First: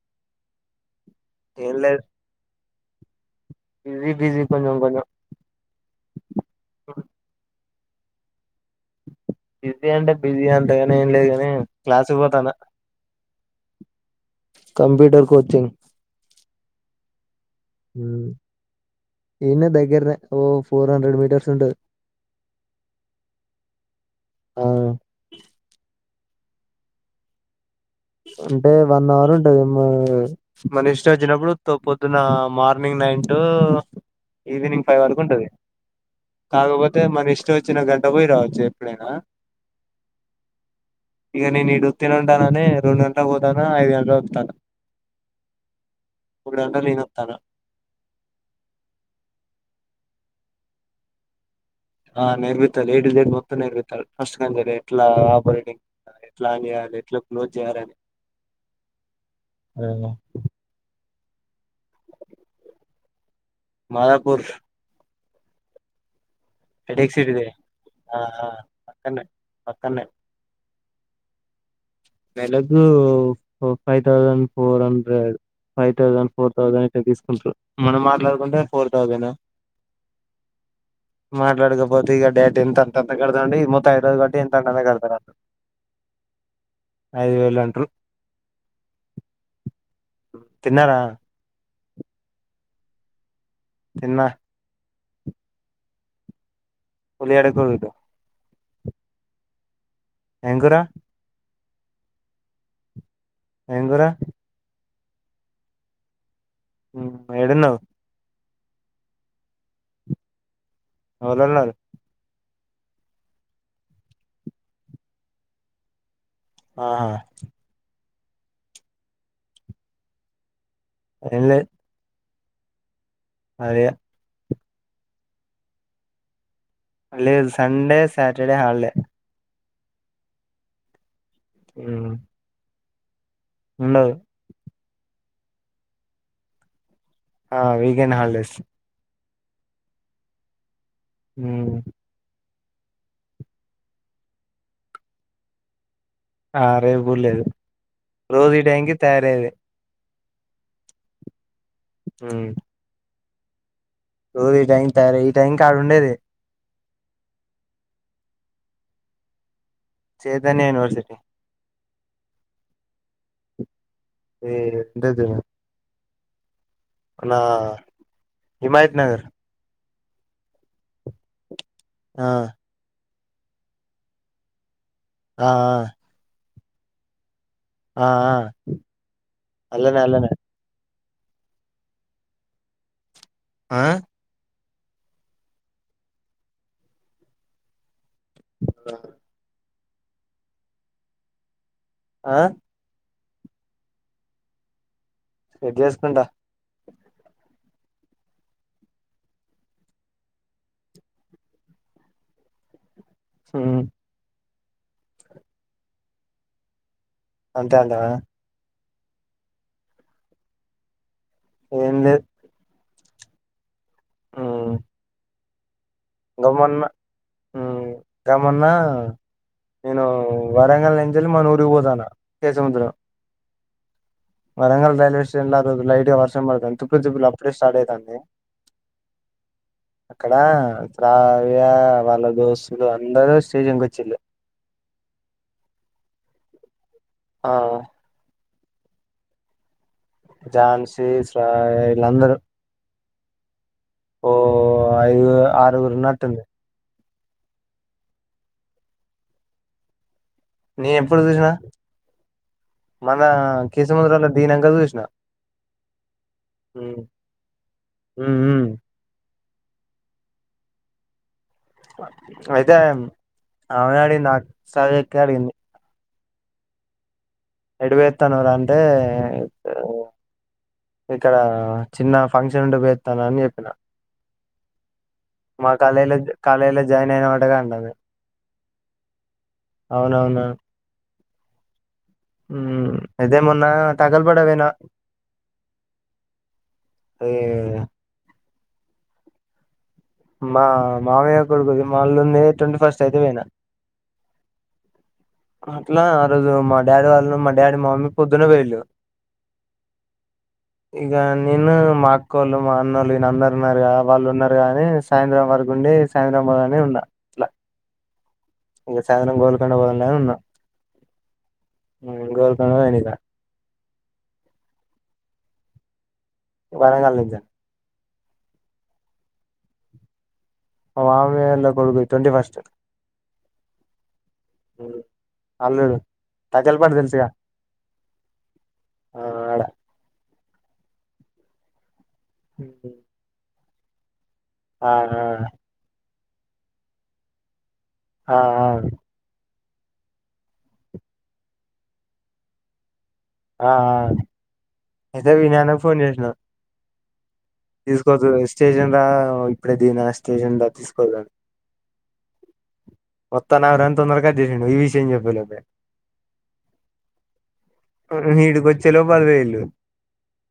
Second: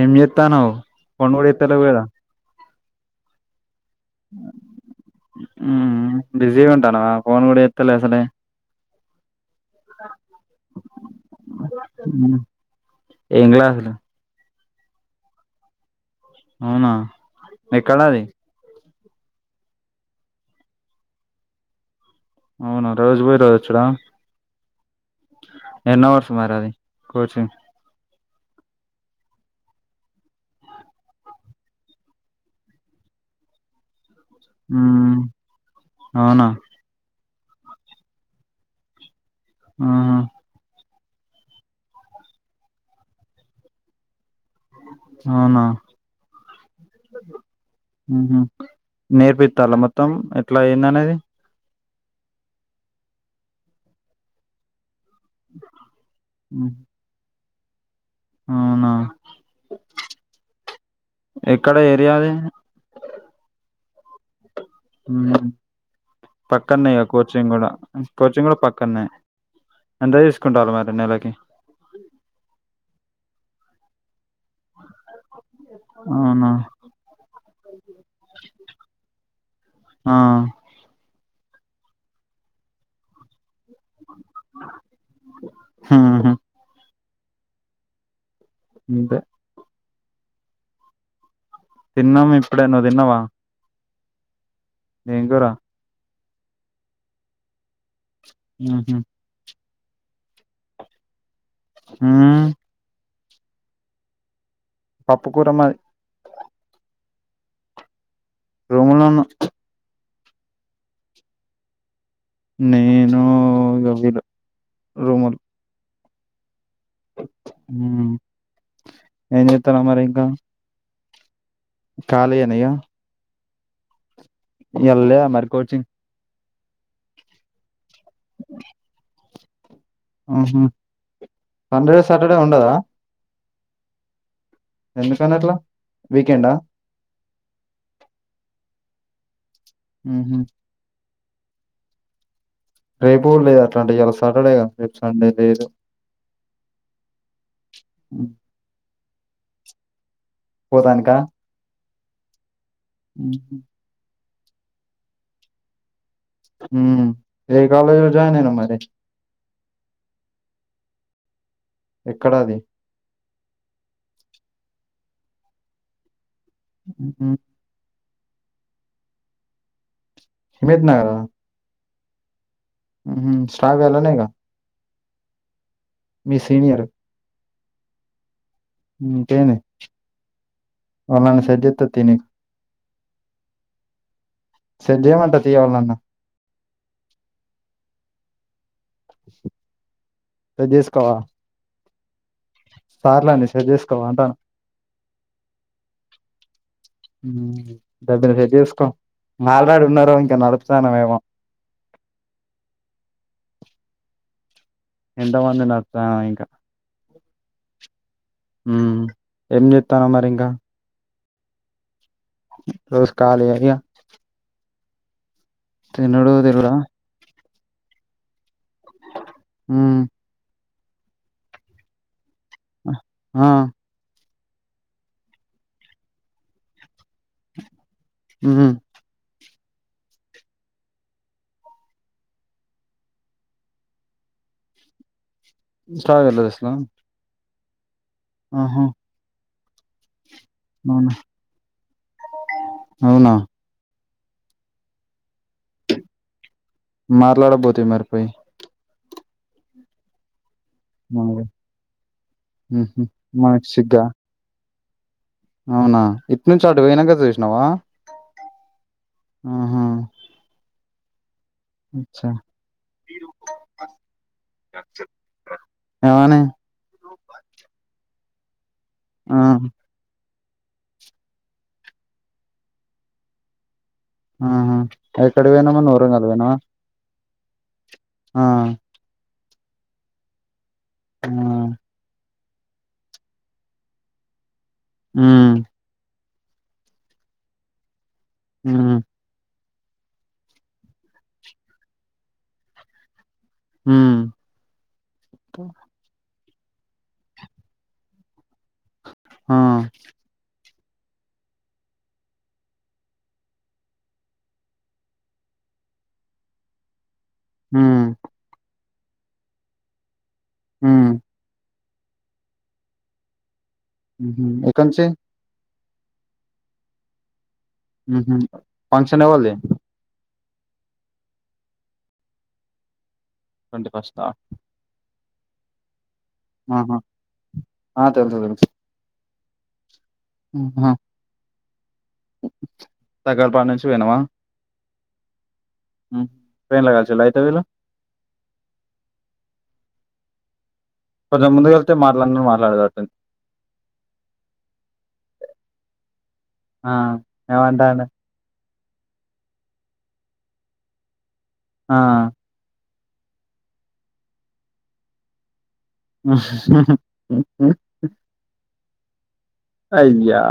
ఏం జేత్తాన్నావ్ ఫోను కూడా ఏం ఎత్తలేవు గధ లేదు బిజీ బిజీ కొంచెం కొంచెం మ్ బిజీ ఉంటాన్నావా ఫోన్ కూడా ఏ త్తలే అసలేే బిజీ అంటే బిజీ అంతే ని ఏం లేదు ని క్లాసుకి పోతాన్న ఎంగ్లాస్ లో కంప్యూటర్ కోచింగ్ అవునా ఎక్కడ అది? ఇన్నే దగ్గర దే ఓ ఫోర్ హండ్రెడ్డ్ మీటర్స్ ఉంటది. అవునా రోజు పోయి రోజొచ్చడా ఆవును ఎన్ని హవర్స్ సుమారు అది కోచింగ్ అంటే వన్ అవర్ ఉంటదేమో మన ఇష్టం వచ్చినప్పుడు వత్తావ్ పొద్దున morning nine to evening five మ్మ్ వరకు ఉంటది. అవునా కాకపోతే మనఇష్ చో వచ్చిన గంట పోయి రావచ్చు ఎప్పుడైనా ఆహ ఇగ నేను ఈడ ఉత్తిన ఉంటాననే రెండు గంటలకి పోతానా ఐదు గంటలోప్తా అవునా గంటలు నేను వస్తాను ఉహు నేర్పిత్తాల మ మొత్తం ఎట్లా అయింది అనేది ఆ నెర్వతా ఏడ్డు దేడ్ మొత్తం నెర్వితాల్ ఫస్ట్ కన్వి దే ఎట్లా ఆపరేటింగ్ ఎట్లా ఆన్ చేయాలి ఎట్లా క్లోజ్ చేయాలని అవునా రేవో ఎక్కడ ఏరియాలి మదాపూర్ మ్ పక్కన్నే హెడేక్ సిటీదే కోచింగ్ కూడా ఉ ఆ ఆ కోచింగ్ కూడా పక్కన్నే పక్కనే పక్కనే ఎంతా తీస్కుంటారు మరి నెలకి నెలకూ five thousand four hundred five thousand అవునా ఫోర్ థౌజండ్ ఇట్లా తీస్కుంట్రు మనం మాట్లాడుకుంటే ఫోర్ థౌసండ్ ఆహ్ మాట్లాడకపోతే ఇగ డేట్ ఎంత అండి ముత్తైతగట్టి ఎంత అంటనే కడతారల్లు మ్మ్ హు ఐదు వేలంట్రు ఇంతే తిన్నరా తిన్నం ఇప్పుడే నువ్వు తిన్నవా తిన్న ఏం గురా ఉల్లిగడ్డకురుట ఆహ ఏం గురా ఆహ్ ఎంగురా పప్పుకూర మ ఎడున్నావ్ రూములోనున్నా ఓలోలున్నారు నేను ఇగో గీల్లు రూమోలు ఆహా ఎంజేతన మరింకా ఏం లే కాలి గనియ అదే ఇయళ లేద మరి కోచింగ్ లేదు సండే సాటర్డే హల్డే ఆహ సండే సాటర్డే ఉండదా ఉండదు ఎందుకన్నట్లా వీకెండా ఆహత వకేండాలిడేస్ ఆహు హూ రేపు లేదు అట్లాంటే ఇయలా సాటర్డేక రేపు సండే లేదు ఆ రేపుగు లేదు రోజుడి టైంకి తయారయది పోతానికా ఉహ్ హుహ్ రోజు ఈ టైం తయారి ఈ టైం కాడుండేది ఆహ్ ఏ కలేజ్ల జయినైనవు మరి చైతన్య యూనివర్సిటీ ఎక్కడది ఏ ఎండది ఉహు నా హిమయత్ నగర్ హిమయత్ నగరా ఆ మ్ శ్రావ్య అల్లనేగా ఆ అ సీనియరు ఆ ఆ ఇంకేంది అల్లనే అల్లనే వాళ్ళని సెట్ జేత్త తియ్ నిక్ ఆ సెట్ జేయమంట తియ్ ఎవల్నన్న సెట్ జేసుకోవా ఆ సార్లని సెట్ చేసుకోవా అంటాన సెట్ జేసుకుంటా దబ్బిన సెట్ జేసుకో మాట్లాడు ఉన్నరో ఇంక నడుప్తానవేమో హ్మ్ ఎంత మందిని నడుప్తానావో ఇంక అంతే అంటవా మ్ ఏం చెత్తానవ్ మరి ఇంకా ఏం లేదు ఈరోజ్ ఖాళీ ఎగా తినుడు తిరుగుడా మ్ కా మొన్నా ఉమ్ నేను వరంగల్ నుంచేళ్ళి మన ఊరికి పోతానా అ ఆ వరంగల్ రైల్వేటేషన్ ల ఆరోజు లైట్ గా వర్షం పడ్తాంది తుప్పులు తుప్పులు అప్పుడే స్టార్ట్ అయితాంది ఉమ్ అక్కడా శ్రావ్యా వాళ్ళ దోస్తులు అందరు స్టేషన్ కొచ్చిళ్ళు [unintelligible] ఆ అ ఆహ ఝాన్సీ శ్రావ్య వీళ్లందరు అవునా ఓ ఐదుగురు ఆరుగురు ఉన్నటుంది మాట్లాడబోతివ్ మరి పొయి నేను ఎప్పుడు మనకి చూసినా ఉహు మనా మనకి సిగ్గా కేసముద్రంలో దిగినంక చూసిన అవునా ఇట్నుంచి అటు వొయినంక చూసినవా ఉ ఆహా అచ్చా అయితే ఆమెనె అడిగింది ఆ అక్ సౌజక్కే అడిగింది ఎమని ఎడు వొయొత్తానవ్ రా అంటే ఇక్కడా చిన్న ఫంక్షన్ ఉంటె వొయొత్తాన అని చెప్పిన ఆహా ఎక్కడికి మా పోయినావ్ నువ్వు కలేజిలో వరంగల్ పోయినావా కాలేజిలో జాయిన్ అయినవటగా అంటాంది ఆ అవునవున ఆ హ్మ్ అయితే మొన్న తగల్బడవేన హ్మ్ అయ్యా హ్మ్ మా మామయ్య కొడుకు మాళ ఉంది ట్వంటీ ఫస్ట్ అయితే పోయిన హ్మ్ అట్లా ఆ రోజు మా డాడీ వాళ్ళు మా డాడీ మమ్మీ పొద్దున్నే పోయిళ్ళు ఆ ఇగ నేను మా అక్కోళ్ళు మా అన్నళ్ళు విల్ అందరు ఉన్నరు గా వాళ్ళు ఉన్నారు గా ఆని సాయంత్రం వరకు ఉండి సాయంత్ర్రాంబాద్ అని ఉన్న హ్మ్ ఇంగ సాయంత్రం గోల్కండ పోవాల్ ఆన్ ఉన్న హ్మ్ హ్మ్ గోల్కొండ పొదిగ ఊహు ఎకంచే వరంగాల్ ఇద ఊహు ఫంక్షన్ ఏవలది మా బాబాయ్ వాల్ల కొడుకు ది ట్వంటీ ఫస్ట్ ట్వంటీ ఫస్టా అల్లుడు ఆహా తగల్బడి తెలుసుగా ఆ తెల్సు తెల్సు ఆ ఆడ హ్మ్ హా తక్కాలబా నుంచి పోయినవా ఆ ఆ హ్మ్ ట్రైన్ ల కల్చిన్ల అయితే వీళ్ళు ఆ అవును కొంచెం ముందు వెళ్తే మాట్లాడ్నూ [unintelligible] ఆ ఆ అయితే వినయ్ అన్న కి ఫోన్ చేసిన ఆ ఏమంటాండు తీసుకోదు స్టేషన్ రా ఇప్పుడే దిన స్టేషన్ ద తీసుకోదండి ఆ వత్తన్నారంటున్నా గద ఈ విషయం చెప్పలేక పోయ ఆ తేలో పదవేన్ అయ్యా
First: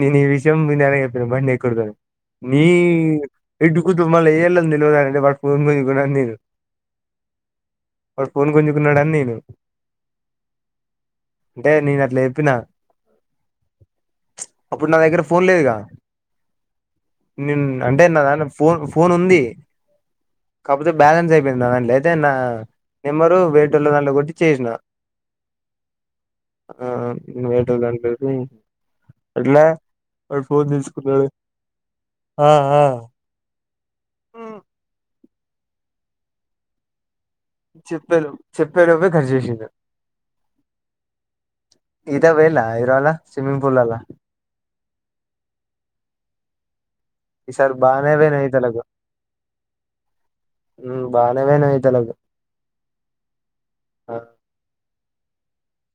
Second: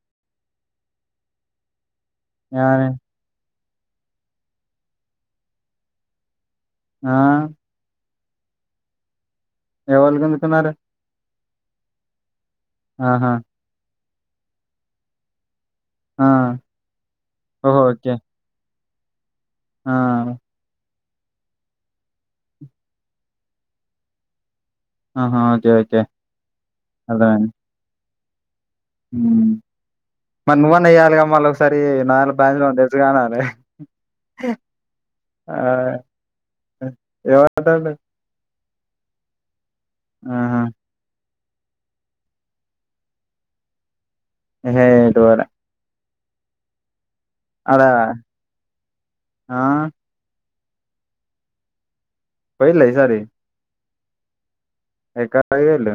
నేను ఈ విషయం వినయ్ అన్న కి చెప్పిన బాండ్ ఎక్కుడుగనే నీ ఏమని ఇటుక దుమ లెయిల్ అన్ తేల్వధ అంతే వాడి ఫోన్ పోయింది అని కూడ తే ఆ వాడు ఫోన్ కొంచెుకున్నాడాని నేను ఎవళు గుంచుకున్నారు అంటే నేను అట్ల చెప్పిన ఆహా ప్చ్ అప్పుడు నా దగ్గర ఫోన్ లేదుగ ఆ నేను ఓహో అంటే ఓకే నా దన్న ఫోన్ ఫోన్ ఉంది ఆ అయితే బ్యాలెన్స్ అయిపోయింది అండి అయితే నా నెంబరు వేటోలో దాంట్లో కొట్టి చేసినా ఆహా! ఓకే. ఓకే. ఆ ఆ అర్థమైంది. వేటు దంసి హ్మ్. ఇట్ల మరి నువ్వని వెయ్యాలిగా మళ్ళ ఒకసారి నదాంట్లో ఆ బ్యాలెన్స్ లో ఆ తెలుసు కానాలి ఆ ఎవరిత చెప్పేలోపు చెప్పేలోపే ఖర్చు చేసిండు ఆహా ఈతకు పోయిల్లా ఇరోల స్విమ్మింగ్ పూల్ అలా హే దోర ఈ సార్ బానేవోయినాయి తెలగు ఆ! ఉ బానేవే నతేలకు పోయిల్ల ఈసారి ఆ ఎక్కా పోయిండు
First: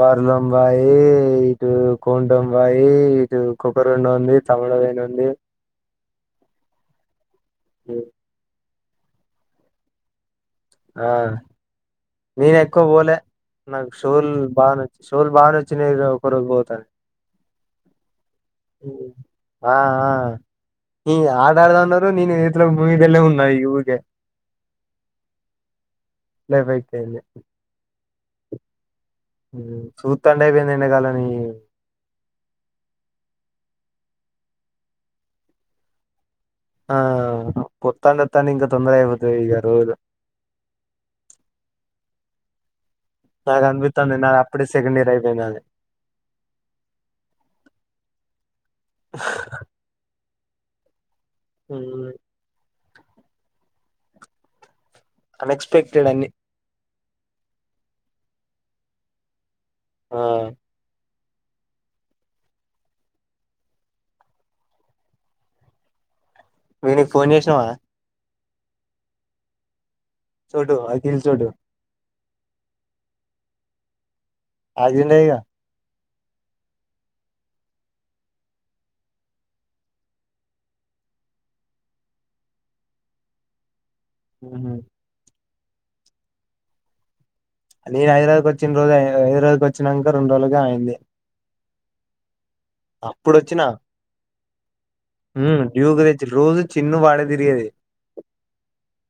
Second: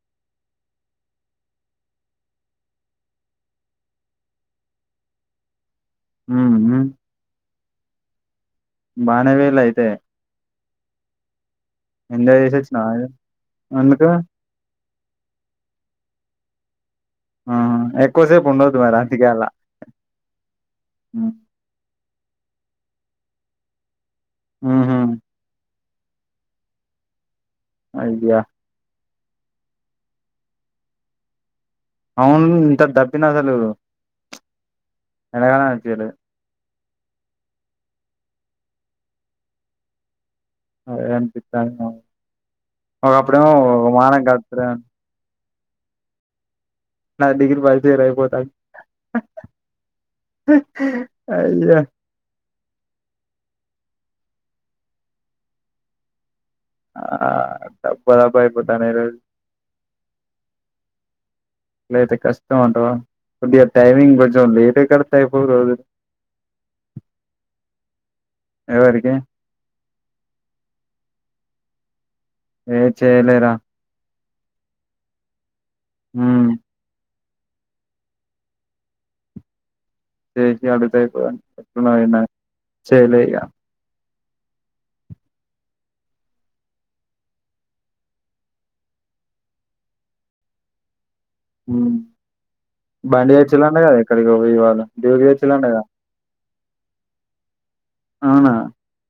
బరదంబాయి ఇటు కోండంబాయి ఇటు కొబ్బరి బొండం ఉంది తమ ఎదైనుంది ఉహు అ బానేవేల అయితే ఆ ఎంజాయ్ నేన ఎక్కువ చేసొచ్చినావా? పోలే నాకు ఎందుకు? షూల్ బాగా నచ్ షోలు బాగా నచ్చినయి ఒకరు పోతాను ఆహా! ఎక్కువసేపు ఉండొద్దు ఉ మరి అందుకే అలా. ఆ ఆ ఉ హ్మ్. ఆట ఆడదాం అన్నారు నేనే ఎట్లో ఉన్నాయి ఊరికే ఆహా లే భయితే ఐడియా సూతండే అయిపోయింది ఎండగాలని అవును ఇంత దబ్బిన అసలు ఎనగానే అనిపియలే ఆ పొత్తాం వత్తాండి ఇంకా తొందర అయిపోతుంది ఇక రోజు అదే అనిపిత్తాండు అప్పుడేమో నాకు అనిపిత్తాంది మనం నాది అప్పుడే కాతరా సెకండ్ ఇయర్ అయిపోయిందని నాది డిగ్రీ ఫస్ట్ ఇయర్ అయిపోతాను అయ్యో అన్ ఎక్స్పెక్టెడ్ అన్ని ఆ డబ్బ దబ్బా అయిపోతాన్నై ఈరోజ్ ఆ అట్లయితే కష్టం అంటవా కొద్దిగా టైమింగ్ కొంచెం లేట్ కడతా అయిపోదు వీనికి ఫోన్ చేసినావా ఎవరికి చోటో అఖల్ చోటూ ఏ చేయలేరా అదిలే ఇగ హూ చేసి అడుగుతేయిపో చెయలే ఇగ [unintelligible] నేను హైదరాబాద్కి వచ్చిన రోజు హైదరాబాద్కి వచ్చాక రెం రోజులుగా అయయింది మ్ బాండి వచ్చిన వచ్చిలాండ కద ఇక్కడకి వాళ దవ వచ్చలాండగా డ్యూకు తెచ్చి రోజు చిన్ను వాడే అవునా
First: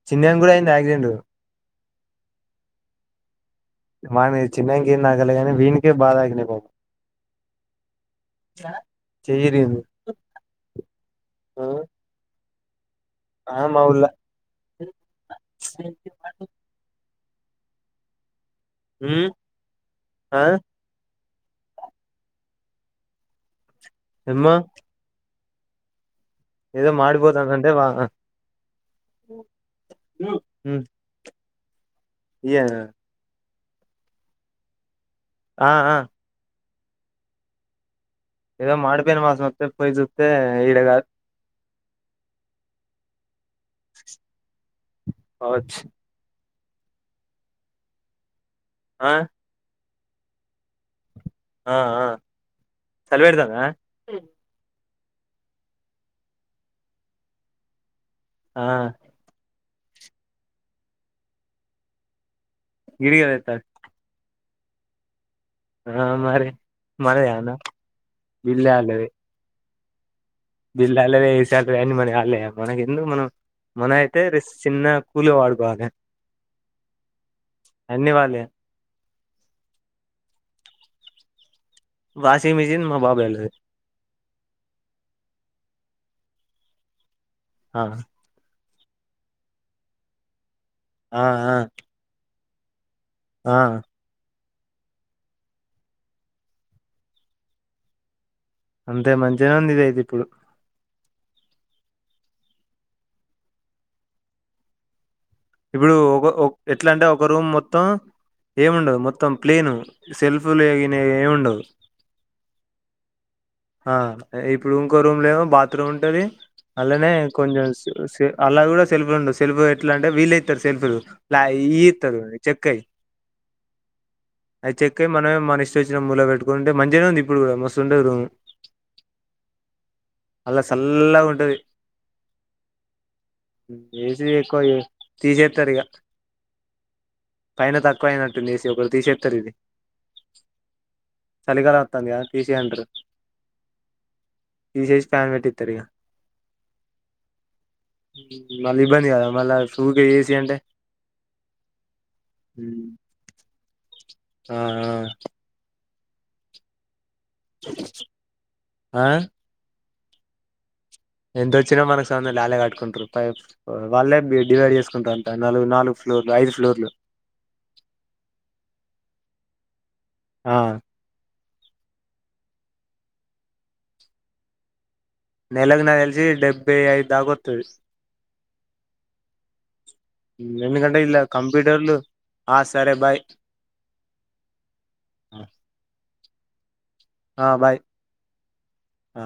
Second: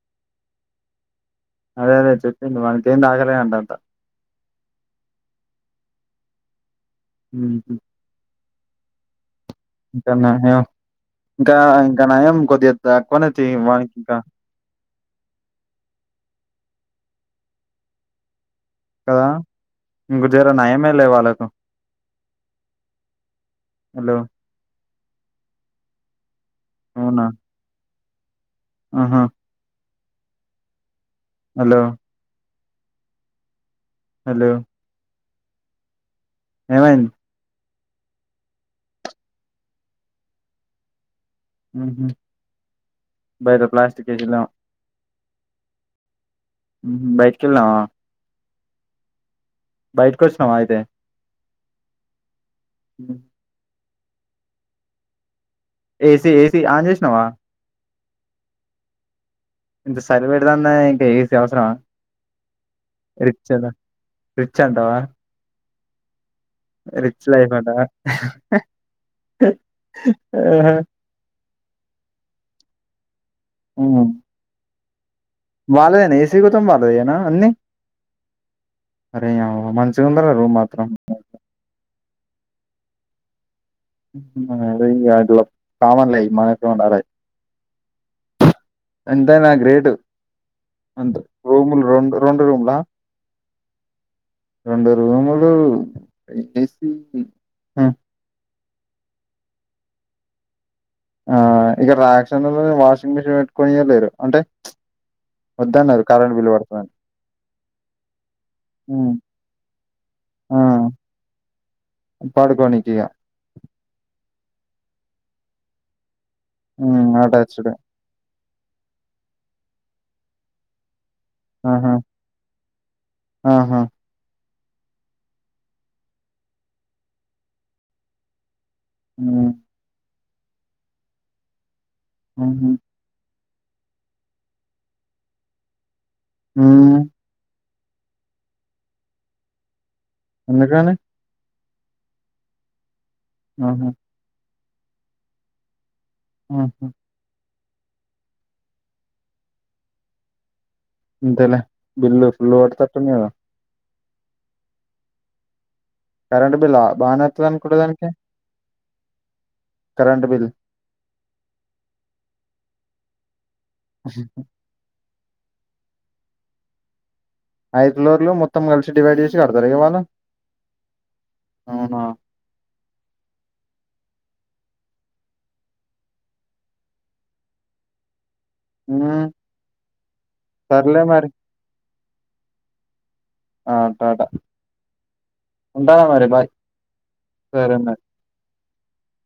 చిన్నయిను కూడా అయింది ఆయాక్సిడెంట్ అదే అదే చు [unintelligible] మన చిన్నకి ఏం నాగలిగానీ వీనికే బాధ ఆగినపోము [unintelligible] [unintelligible] ఇంకాన్నా ఇంకా ఇంకా నయం కొద్ది ఆమవుల ఉమ్ ఆ [unintelligible] నయమే లే వాళ్ళకు హలో [unintelligible] ఏదో అవునా [unintelligible] అంటే వా ఆహా ఉమ్ హలో [unintelligible] హలో ఆ ఆ ఏమైంది ఏదో మాడిపోయిన వాసన వస్తే పోయి సుతే ఈడ కాదు బయద ప్లాస్టిక్ కేజీలా వచ్చ బయటకి వెళ్ళదామా ఆ బయటక వసినవా అయితే ఆ అ సలిపేడతనదా ఏస ఏసి ఆన్ చేసినవా ఆ ఇంత సలిపెడదా ఏ ఏసి అవసరమా గిరిగల రిచ్ తేతన్ రిచ్ అంటవా ఆ మరి మరిన్న అంటావా బిళ్ల్ళాలది ఆహా బిల్ అలదే ఈస అన్ని మన అళ్లే మనకి ఎందు మనం మన అయితే ర చిన్న కూల్ గా వాడుకోవాలి వళ్లదేనా ఏసీ కోతం బాలేదునా అన్ని అన్ని వాళ్ళే అరే మంచిగా ఉందరా రూమ్ మాత్రం వాషింగ్ మిషిన్ మా బాబాయి ఒలది అట్లా కామన్లే మనంటారా ఆ ఎంతా అయినా గ్రేట్ అంత ఆ ఆ రూమ్ రం రెండు రూమ్లా ఆ రెండు రూములు ఏసి అంతే మంచిగానే ఉంది ఇది అయితే ఇప్పుడు ఆ ఇగ రాక్షన్లల్లనే వాషింగ్ మిషిన్ పెట్టుకొనియ లేరు అంటే ఇప్పుడు వద్దన్నారు ఒక కరెంట్ బిల్ ఒక్ పడుతుందని ఎట్లంటె ఒక రూమ్ మొత్తం ఏముండదు హ్మ్ మొత్తం క్లీను సెల్ఫ్లు ఏగిన ఏముండవ్ పడుకోని ఆ ఇప్పుడు ఇంకో రూమ్లేమో బాత్రూమ్ ఉంటది అల్లనే హ్మ్ కొంచెం అటాచ్డ్ సె సె అల్ల గూడ సెల్ఫులు ఉండవు సెల్ఫ్ ఎట్ల అంటే వీళ్ళే ఇత్తరు సెల్ఫ్లు లా ఈ ఆహా ఇత్తడు చెక్కయి ఆహా అయి చెక్కయి మనమే మన ఇష్ట ఒచ్చిన మూల పెట్టుకునుంటే మంచినే ఉంది ఇప్పుడు గూడ మస్తుంటది రూము ఆ అల్ల సల్లగుంటది ఆ ఎసి ఎక్కువ తీషేత్తరు ఇగ మ్ పైన తక్కువ అయినట్టుంది ఏసి ఒకటి తీషేత్తరు ఇది ఎందుకని చలి కాలం ఒత్తాందిగా తీషేయంటరు ఆహా తీషేశి ఫ్యాన్ పెట్టిత్తరు ఇగా ఆహ మళ్ళీ ఇబ్బంది గదా మళ్ళా ఊకె ఏసి అంటే అంతలే బిల్ ఫుల్ పడ్తతుందిగా ఆ ఆ కరెంట్ బిల్లా బానే వత్తది అనుకుంట దానికి ఆ కరెంట్ బిల్ ఎంతొచ్చినా మనకు సంబంధం లే అళ్లే కట్టుకుంటరు పైప్ అ వాళ్ళే బి డివైడ్ చేసుకుంటరు అంతె నాలుగు నాలుగు ఫ్లోర్లు ఐదు ఫ్లోర్లు ఐదుఫోర్లు మొత్తం కలిసి డివైడ్ చేసి కడతరా ఇగ వాళ్ళు ఆ అవునా నెలగ్ నా తెల్షి డెబ్బై ఐదు దాకొత్తది హ్మ్ ఎందుకంటే సర్లే ఇల్ల మరి కంప్యూటర్లు ఆ సరే బాయ్ ఆ అట్టటా ఉంటానా మరి బాయ్ ఆ సరే బాయ్ మరి ఆ